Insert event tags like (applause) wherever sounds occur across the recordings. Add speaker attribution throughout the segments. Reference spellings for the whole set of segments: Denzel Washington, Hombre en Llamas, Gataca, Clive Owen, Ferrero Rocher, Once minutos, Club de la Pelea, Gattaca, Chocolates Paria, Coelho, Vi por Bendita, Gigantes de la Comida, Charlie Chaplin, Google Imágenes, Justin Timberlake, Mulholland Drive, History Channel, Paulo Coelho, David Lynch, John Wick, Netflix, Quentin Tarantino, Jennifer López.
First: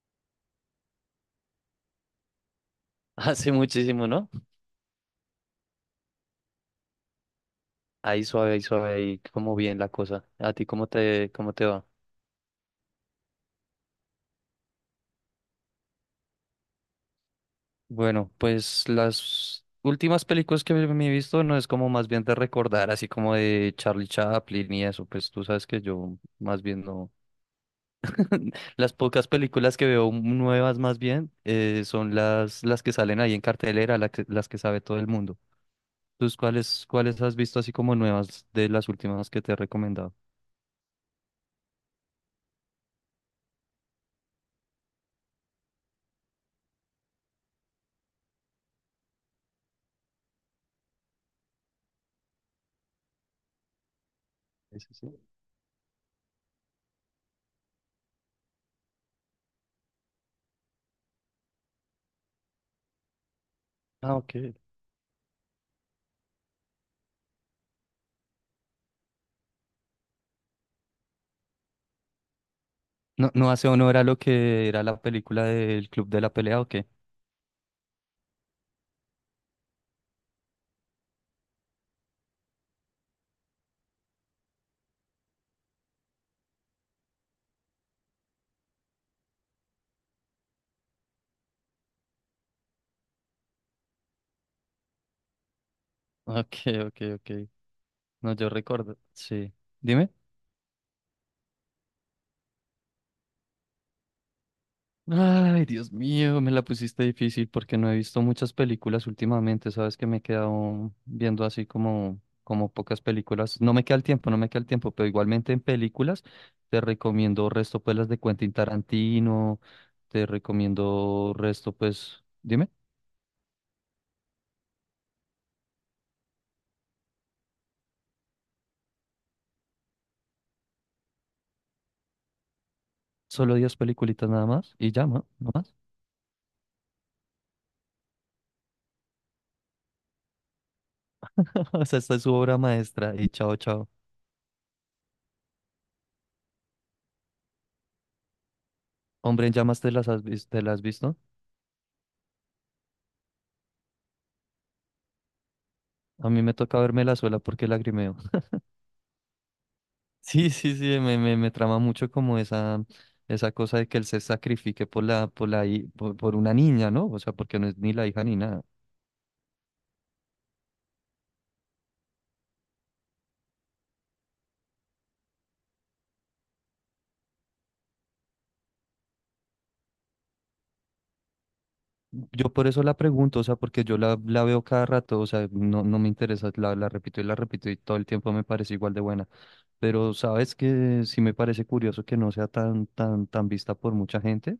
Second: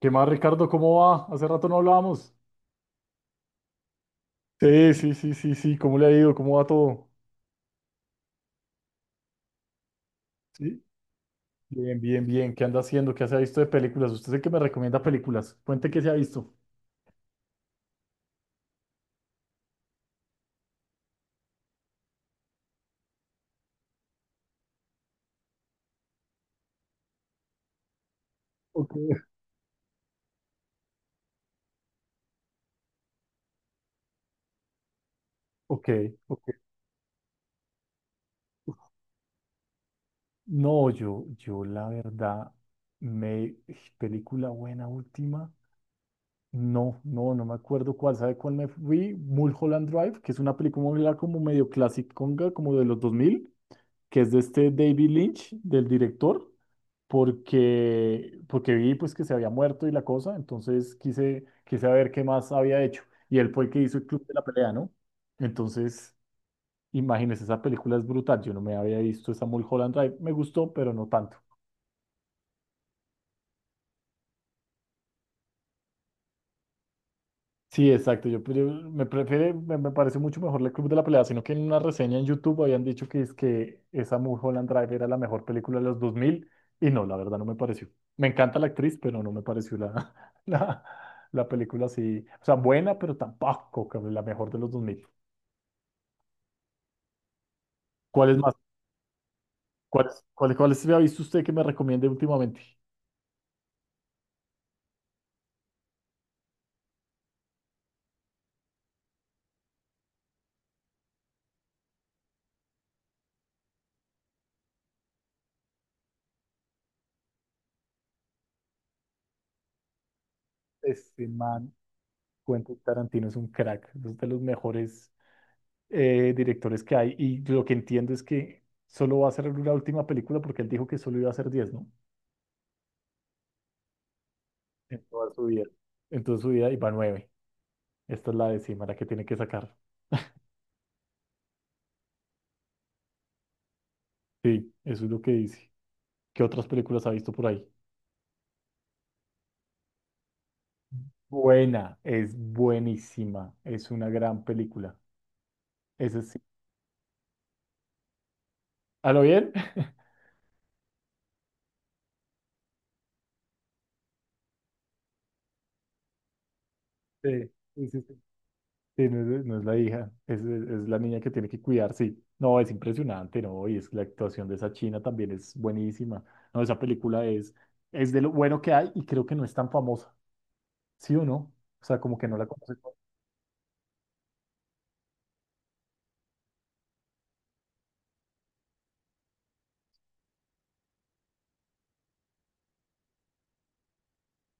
Speaker 1: ¿Qué más, Ricardo? ¿Cómo va? Hace rato no hablábamos.
Speaker 2: (laughs) Hace muchísimo, ¿no?
Speaker 1: Sí, sí, sí, sí, sí. ¿Cómo le ha ido? ¿Cómo va todo?
Speaker 2: Ahí suave, ahí suave, ahí como bien la cosa. ¿A ti
Speaker 1: Sí.
Speaker 2: cómo te va?
Speaker 1: Bien, bien, bien. ¿Qué anda haciendo? ¿Qué se ha visto de películas? Usted es el que me recomienda películas. Cuente qué se ha visto.
Speaker 2: Bueno, pues las últimas películas que me he visto no es como más bien de recordar, así como de Charlie Chaplin y eso, pues tú sabes que yo más bien no.
Speaker 1: Ok,
Speaker 2: Las pocas películas que veo nuevas más bien son las que salen ahí en cartelera, las que sabe todo el mundo.
Speaker 1: ok,
Speaker 2: ¿Tú
Speaker 1: ok.
Speaker 2: cuáles, cuáles has visto así como nuevas de las últimas que te he recomendado?
Speaker 1: No, yo la verdad, me... Película buena última. No, no, no me acuerdo cuál. ¿Sabe cuál me fui? Mulholland Drive, que es una película como medio clásica, como de los 2000, que es de este
Speaker 2: Sí, sí, sí.
Speaker 1: David Lynch, del director. Porque vi pues que se había muerto y la cosa, entonces quise ver qué más había hecho. Y él fue el que hizo el
Speaker 2: Ah,
Speaker 1: Club de la
Speaker 2: ok.
Speaker 1: Pelea, ¿no? Entonces, imagínense, esa película es brutal. Yo no me había visto esa Mulholland Drive. Me gustó, pero no tanto.
Speaker 2: No, no hace honor a lo que era la película del Club de la Pelea, ¿o qué?
Speaker 1: Sí, exacto. Yo, pues, me parece mucho mejor el Club de la Pelea, sino que en una reseña en YouTube habían dicho que es que esa Mulholland Drive era la mejor película de los 2000 y no, la verdad no me pareció. Me encanta la actriz, pero no me pareció la, (laughs) la película así, o sea, buena, pero tampoco que la mejor de los 2000.
Speaker 2: (laughs) Ok, ok, ok.
Speaker 1: ¿Cuál
Speaker 2: No,
Speaker 1: es
Speaker 2: yo
Speaker 1: más?
Speaker 2: recuerdo. Sí.
Speaker 1: ¿Cuál,
Speaker 2: Dime.
Speaker 1: cuál se ha visto usted que me recomiende últimamente?
Speaker 2: Ay, Dios mío, me la pusiste difícil porque no he visto muchas películas últimamente. Sabes que me he quedado viendo así como, como pocas películas. No me queda el tiempo, no me queda el tiempo, pero igualmente en películas te recomiendo resto, pues las de Quentin Tarantino, te
Speaker 1: Este
Speaker 2: recomiendo
Speaker 1: man,
Speaker 2: resto pues, dime,
Speaker 1: Quentin Tarantino es un crack, es de los mejores directores que hay. Y lo que entiendo es que solo va a ser una última película porque él dijo que solo iba a hacer 10, ¿no?
Speaker 2: solo diez peliculitas nada más y
Speaker 1: En
Speaker 2: ya, ¿no?
Speaker 1: toda su
Speaker 2: ¿No
Speaker 1: vida.
Speaker 2: más?
Speaker 1: En toda su vida iba nueve. Esta es la décima, la que tiene que sacar.
Speaker 2: (laughs) O sea, esta es su obra maestra y chao, chao.
Speaker 1: Sí, eso es lo que dice. ¿Qué otras películas ha visto por ahí?
Speaker 2: Hombre en llamas, ¿te las has visto?
Speaker 1: Buena, es buenísima. Es una gran película. Ese
Speaker 2: A
Speaker 1: sí.
Speaker 2: mí me toca verme la suela porque lagrimeo. (laughs)
Speaker 1: ¿A lo bien? (laughs)
Speaker 2: Sí, sí, sí, me trama mucho como esa cosa de que él se sacrifique por la, hi- por una niña, ¿no? O sea,
Speaker 1: Sí,
Speaker 2: porque no es
Speaker 1: sí,
Speaker 2: ni la
Speaker 1: sí,
Speaker 2: hija ni nada.
Speaker 1: sí, no es la hija, es la niña que tiene que cuidar, sí. No, es impresionante, ¿no? Y es que la actuación de esa china también es buenísima. No, esa película es de lo bueno que hay y creo que no es tan famosa, ¿sí o no? O sea, como que no la
Speaker 2: Yo por
Speaker 1: conoce.
Speaker 2: eso la pregunto, o sea, porque la veo cada rato, o sea, no, no me interesa, la repito y todo el tiempo me parece igual de buena. Pero sabes que sí me parece curioso que no sea tan vista por mucha gente.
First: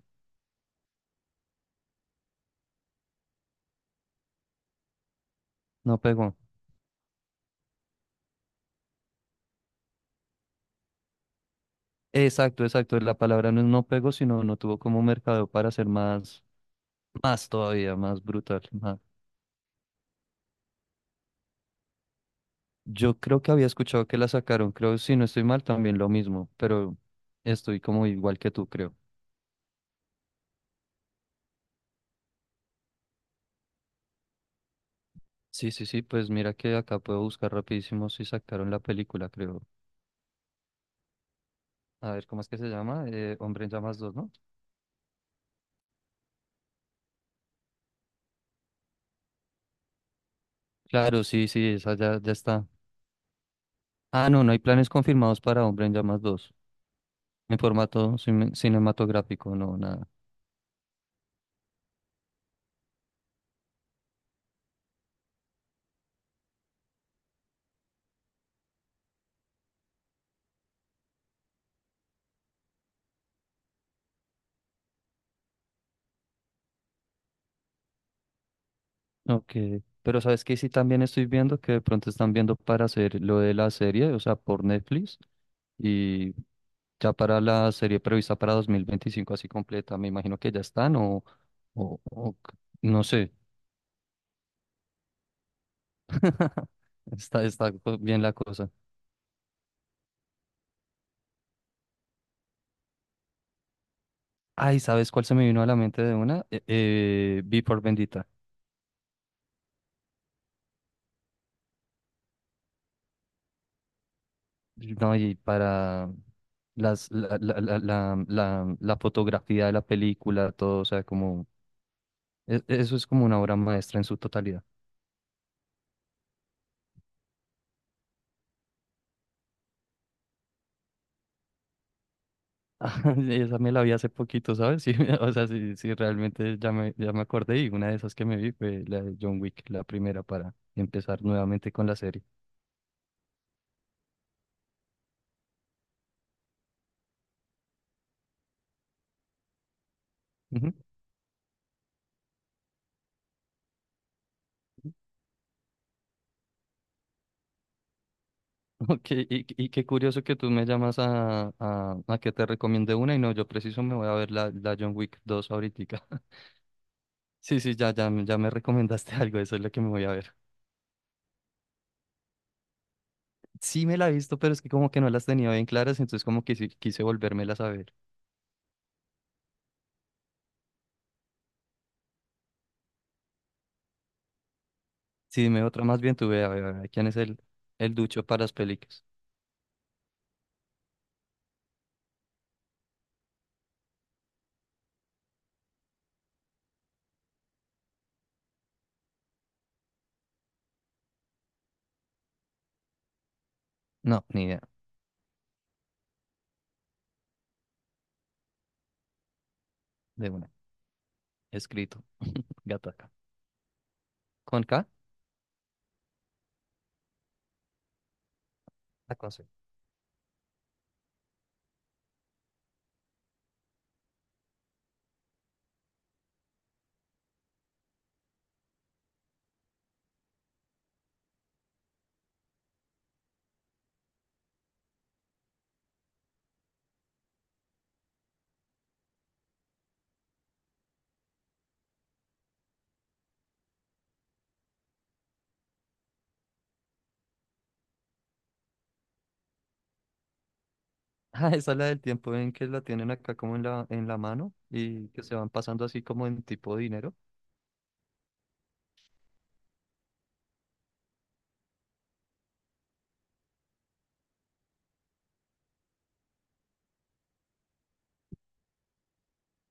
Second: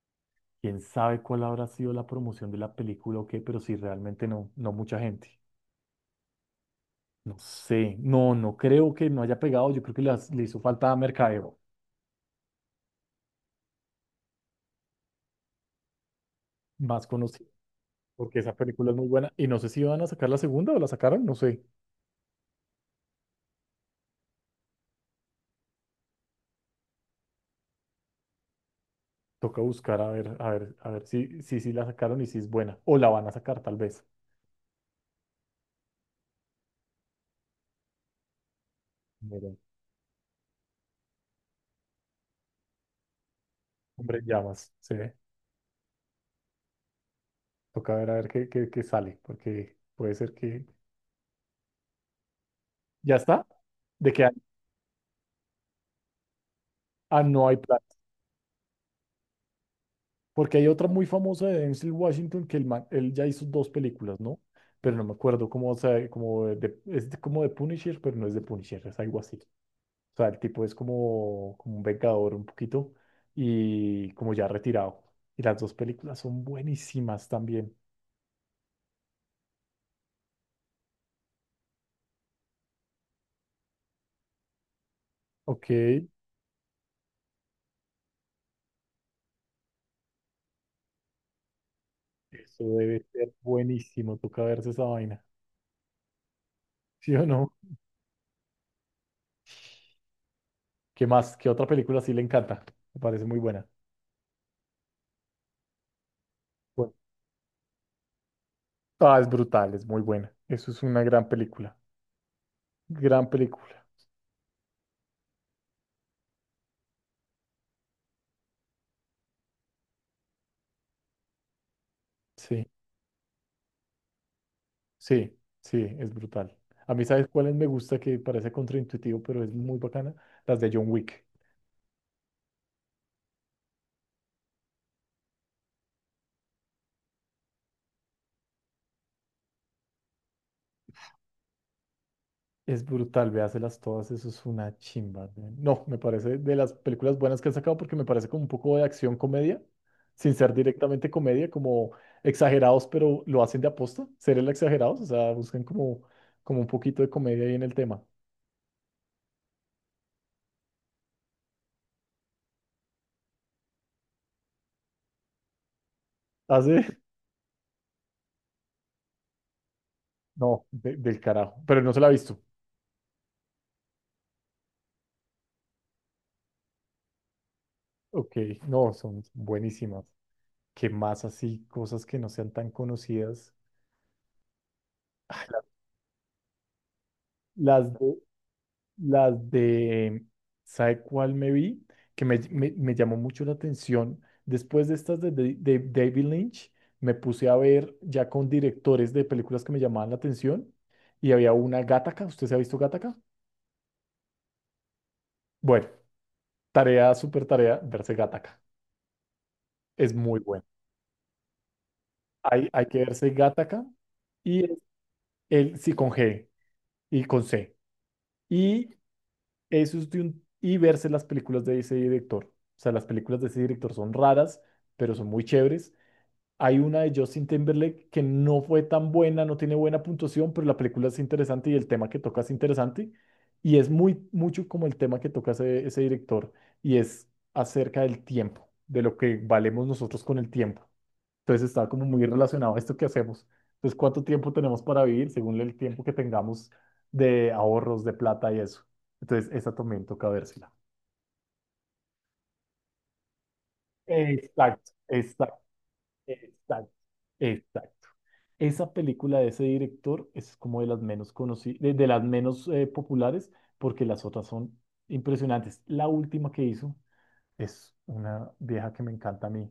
Speaker 1: Quién sabe cuál habrá sido la promoción de la película o qué, pero sí, realmente no mucha gente.
Speaker 2: No pegó.
Speaker 1: No sé, no creo que no haya pegado. Yo creo que le hizo falta a mercadeo
Speaker 2: Exacto, exacto. La palabra no no pegó, sino no tuvo como mercado para ser más,
Speaker 1: más
Speaker 2: más
Speaker 1: conocido,
Speaker 2: todavía, más
Speaker 1: porque esa
Speaker 2: brutal.
Speaker 1: película es
Speaker 2: Más-
Speaker 1: muy buena. Y no sé si van a sacar la segunda o la sacaron, no sé.
Speaker 2: Yo creo que había escuchado que la sacaron, creo, si no estoy mal, también lo mismo, pero estoy como igual que tú, creo.
Speaker 1: Toca buscar a ver, a ver, a ver si, si la sacaron y si es buena. O la van a sacar tal vez.
Speaker 2: Sí, sí, sí, pues mira que acá puedo buscar rapidísimo si sacaron la película,
Speaker 1: Mira,
Speaker 2: creo. A ver, ¿cómo es que se llama? Hombre en Llamas dos,
Speaker 1: Hombre, en
Speaker 2: ¿no?
Speaker 1: llamas, sí. Toca ver a ver qué, qué sale, porque puede ser que...
Speaker 2: Claro, sí, sí, esa ya, ya está.
Speaker 1: ¿Ya está? ¿De que
Speaker 2: Ah, no, no hay planes confirmados para Hombre en Llamas dos
Speaker 1: Ah, no hay
Speaker 2: en
Speaker 1: plata.
Speaker 2: formato cinematográfico, no, nada.
Speaker 1: Porque hay otra muy famosa de Denzel Washington que él ya hizo dos películas, ¿no? Pero no me acuerdo cómo, o sea, como de, como de Punisher, pero no es de Punisher, es algo así. O sea, el tipo es como un vengador un poquito y como ya retirado. Y las dos películas son buenísimas también.
Speaker 2: Ok, pero sabes que sí también estoy viendo que de pronto están viendo para hacer lo de la serie, o sea, por Netflix,
Speaker 1: Ok,
Speaker 2: y ya para la serie prevista para 2025 así completa, me imagino que ya están o, o c-
Speaker 1: eso debe
Speaker 2: no sé,
Speaker 1: ser buenísimo. Toca verse esa vaina.
Speaker 2: (laughs)
Speaker 1: (laughs) ¿Sí o
Speaker 2: está,
Speaker 1: no?
Speaker 2: bien la cosa.
Speaker 1: ¿Qué más? ¿Qué otra película sí le encanta? Me parece muy buena.
Speaker 2: Ay, ¿sabes cuál se me vino a la mente de una?
Speaker 1: Bueno.
Speaker 2: Vi por Bendita.
Speaker 1: Ah, es brutal, es muy buena. Eso es una gran película. Gran película.
Speaker 2: No, y para las, la, la, la, la, la la fotografía de la película, todo, o sea, como E-
Speaker 1: Sí,
Speaker 2: Eso es como una obra maestra en su totalidad.
Speaker 1: sí, sí, es brutal. A mí, ¿sabes cuáles me gusta que parece contraintuitivo, pero es muy bacana? Las de John Wick.
Speaker 2: (laughs) Esa me la vi hace poquito, ¿sabes? Sí, (laughs) o sea, sí, sí, realmente ya me acordé y una de esas que me vi fue la de John Wick, la primera para empezar nuevamente con la serie.
Speaker 1: Es brutal, véaselas todas, eso es una chimba, ¿eh? No, me parece de las películas buenas que han sacado porque me parece como un poco de acción comedia, sin ser
Speaker 2: (laughs) Ujú.
Speaker 1: directamente comedia, como exagerados, pero lo hacen de aposta, ser el exagerados, o sea, buscan como, como un poquito de comedia ahí en el tema.
Speaker 2: Ok, y qué curioso que tú me llamas a que te recomiende una y no, yo preciso me voy a ver la John Wick dos ahorita. (laughs)
Speaker 1: Hace,
Speaker 2: Sí, sí, ya me recomendaste (laughs) algo, eso es lo que me voy a ver.
Speaker 1: (laughs) no, del carajo, pero no se la ha visto.
Speaker 2: Sí me la he visto, pero es que como que no las tenía bien claras, entonces como que sí, quise volvérmelas a ver.
Speaker 1: Ok, no, son buenísimas. ¿Qué más así? Cosas que no sean tan conocidas.
Speaker 2: Sí, dime otra más bien tuve. A ver, ¿quién es
Speaker 1: Las
Speaker 2: el
Speaker 1: de
Speaker 2: ducho para las películas?
Speaker 1: Las de, ¿sabe cuál me vi? Que me llamó mucho la atención. Después de estas de David Lynch, me puse a ver ya con directores de películas que me llamaban la atención. Y había una Gattaca. ¿Usted se ha visto Gattaca?
Speaker 2: No, ni idea.
Speaker 1: Bueno, tarea, súper tarea, verse Gattaca. Es
Speaker 2: De
Speaker 1: muy
Speaker 2: una.
Speaker 1: bueno.
Speaker 2: Escrito. (laughs)
Speaker 1: Hay que
Speaker 2: Gataca.
Speaker 1: verse Gattaca
Speaker 2: ¿Con
Speaker 1: y
Speaker 2: K?
Speaker 1: el, sí con G y con C. Y
Speaker 2: Ah, con C.
Speaker 1: eso es de un, y verse las películas de ese director. O sea, las películas de ese director son raras pero son muy chéveres. Hay una de Justin Timberlake que no fue tan buena, no tiene buena puntuación, pero la película es interesante y el tema que toca es interesante. Y es muy, mucho como el tema que toca ese director y es acerca del tiempo, de lo que valemos nosotros con el tiempo. Entonces está como muy relacionado a esto que hacemos. Entonces, ¿cuánto tiempo tenemos para vivir según el tiempo que tengamos de ahorros, de plata y eso? Entonces, esa también toca vérsela.
Speaker 2: Ah, esa es la del tiempo en que la tienen acá como en en la mano
Speaker 1: Exacto,
Speaker 2: y que se van
Speaker 1: exacto.
Speaker 2: pasando así como en tipo
Speaker 1: Exacto,
Speaker 2: dinero.
Speaker 1: exacto. Esa película de ese director es como de las menos conocidas, de las menos populares, porque las otras son impresionantes. La última que hizo es una vieja que me encanta a mí.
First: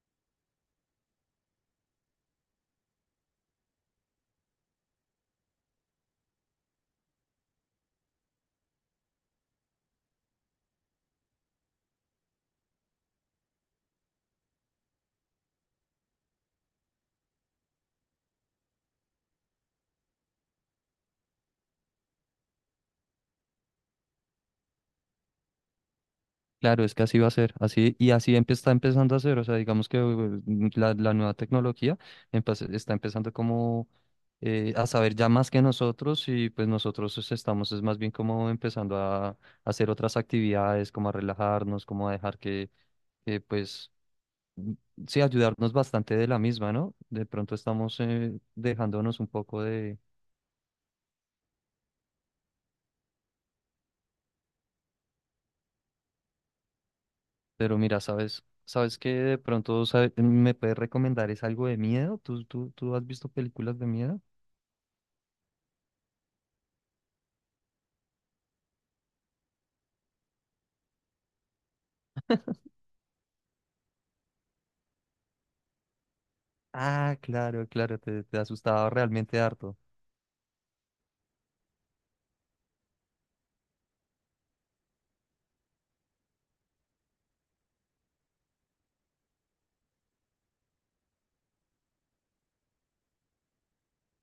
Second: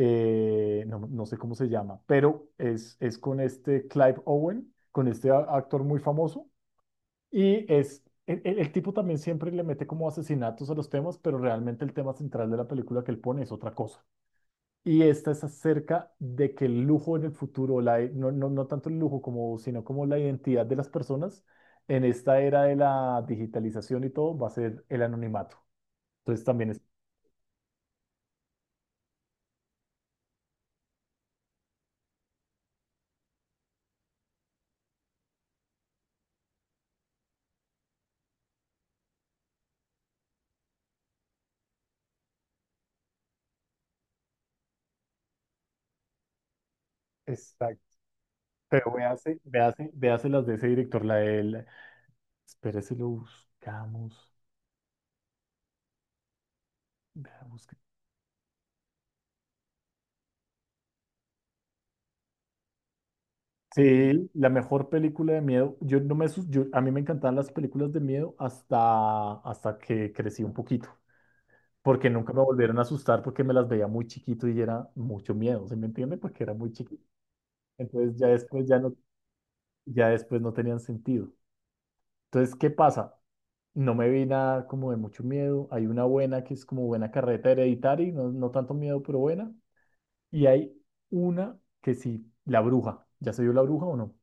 Speaker 1: No, no sé cómo se llama, pero es con este Clive Owen, con este actor muy famoso. Y es, el tipo también siempre le mete como asesinatos a los temas, pero realmente el tema central de la película que él pone es otra cosa. Y esta es acerca de que el lujo en el futuro, la, no, no, no tanto el lujo como, sino como la identidad de las personas en esta era de la digitalización y todo va a ser el anonimato. Entonces también es...
Speaker 2: Claro, es que así va a ser, así y así empe- está empezando a ser, o sea, digamos que la nueva tecnología empe- está empezando como a saber ya más que nosotros y pues nosotros es- estamos es más bien como empezando a hacer otras actividades, como a relajarnos, como a dejar pues m- sí, ayudarnos bastante de la misma, ¿no? De pronto
Speaker 1: Exacto.
Speaker 2: estamos
Speaker 1: Pero
Speaker 2: dejándonos un
Speaker 1: véase,
Speaker 2: poco
Speaker 1: véase,
Speaker 2: de,
Speaker 1: véase las de ese director, la del... Espérese, lo buscamos. Vea.
Speaker 2: pero mira, sabes, sabes que de pronto sabe- me puedes recomendar es algo de miedo, ¿tú, tú, tú has visto películas de miedo?
Speaker 1: Sí, la mejor película de miedo. Yo no me, yo, a mí me encantaban las películas de miedo hasta que crecí un poquito, porque nunca me volvieron a asustar porque me las veía muy chiquito y era mucho miedo, ¿se me entiende? Porque era muy chiquito.
Speaker 2: Ah, claro, claro,
Speaker 1: Entonces
Speaker 2: te,
Speaker 1: ya
Speaker 2: te
Speaker 1: después ya
Speaker 2: asustaba
Speaker 1: no,
Speaker 2: realmente harto.
Speaker 1: ya después no tenían sentido. Entonces, ¿qué pasa? No me vi nada como de mucho miedo. Hay una buena que es como buena carreta hereditaria, no, no tanto miedo, pero buena. Y hay una que sí, la bruja. ¿Ya se vio la bruja o no?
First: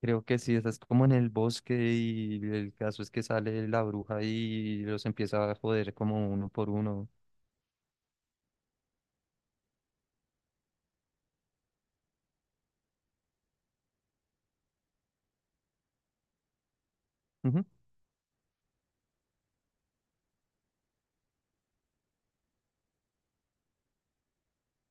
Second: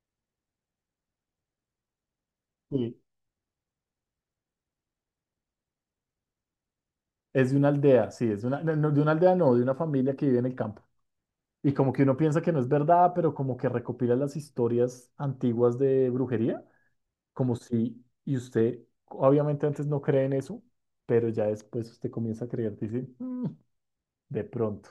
Speaker 2: Creo que sí, estás como en el bosque y el
Speaker 1: Sí.
Speaker 2: caso es que sale la bruja y los empieza a joder como uno por uno.
Speaker 1: Es de una aldea, sí, es de una, no, no, de una aldea, no, de una familia que vive en el campo. Y como que uno piensa que no es verdad, pero como que recopila las historias antiguas de brujería. Como
Speaker 2: Ujú.
Speaker 1: si, y usted obviamente antes no cree en eso, pero ya después usted comienza a creer, dice, "Mm, de pronto,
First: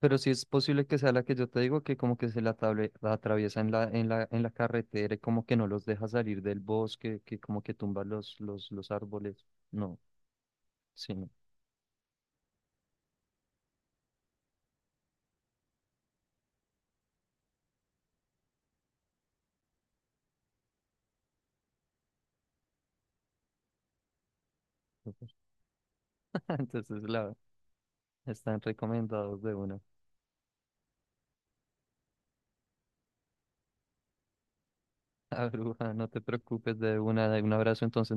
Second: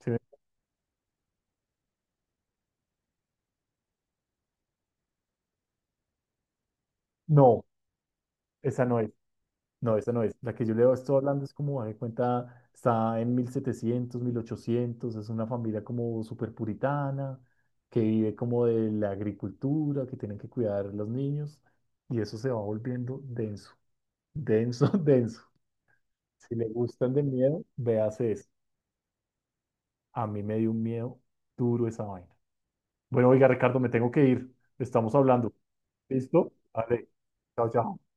Speaker 1: ¿sí ve?"
Speaker 2: sí es posible que sea la que yo te digo, que como que la atraviesa en en la carretera y como que no los deja salir del bosque, que como
Speaker 1: No,
Speaker 2: que tumba
Speaker 1: esa
Speaker 2: los
Speaker 1: no es,
Speaker 2: árboles.
Speaker 1: no,
Speaker 2: No,
Speaker 1: esa no es. La que yo le
Speaker 2: sí,
Speaker 1: estoy
Speaker 2: no.
Speaker 1: hablando es como, de cuenta, está en 1700, 1800, es una familia como súper puritana, que vive como de la agricultura, que tienen que cuidar los niños, y eso se va volviendo denso, denso, (laughs) denso.
Speaker 2: (laughs)
Speaker 1: Si le
Speaker 2: Entonces
Speaker 1: gustan de
Speaker 2: la,
Speaker 1: miedo, véase eso.
Speaker 2: están recomendados de una.
Speaker 1: A mí me dio un miedo duro esa vaina. Bueno, oiga, Ricardo, me tengo que ir. Estamos
Speaker 2: (laughs) La
Speaker 1: hablando.
Speaker 2: bruja, no te
Speaker 1: ¿Listo?
Speaker 2: preocupes, de
Speaker 1: Vale.
Speaker 2: una, de un
Speaker 1: Chao,
Speaker 2: abrazo
Speaker 1: chao.
Speaker 2: entonces.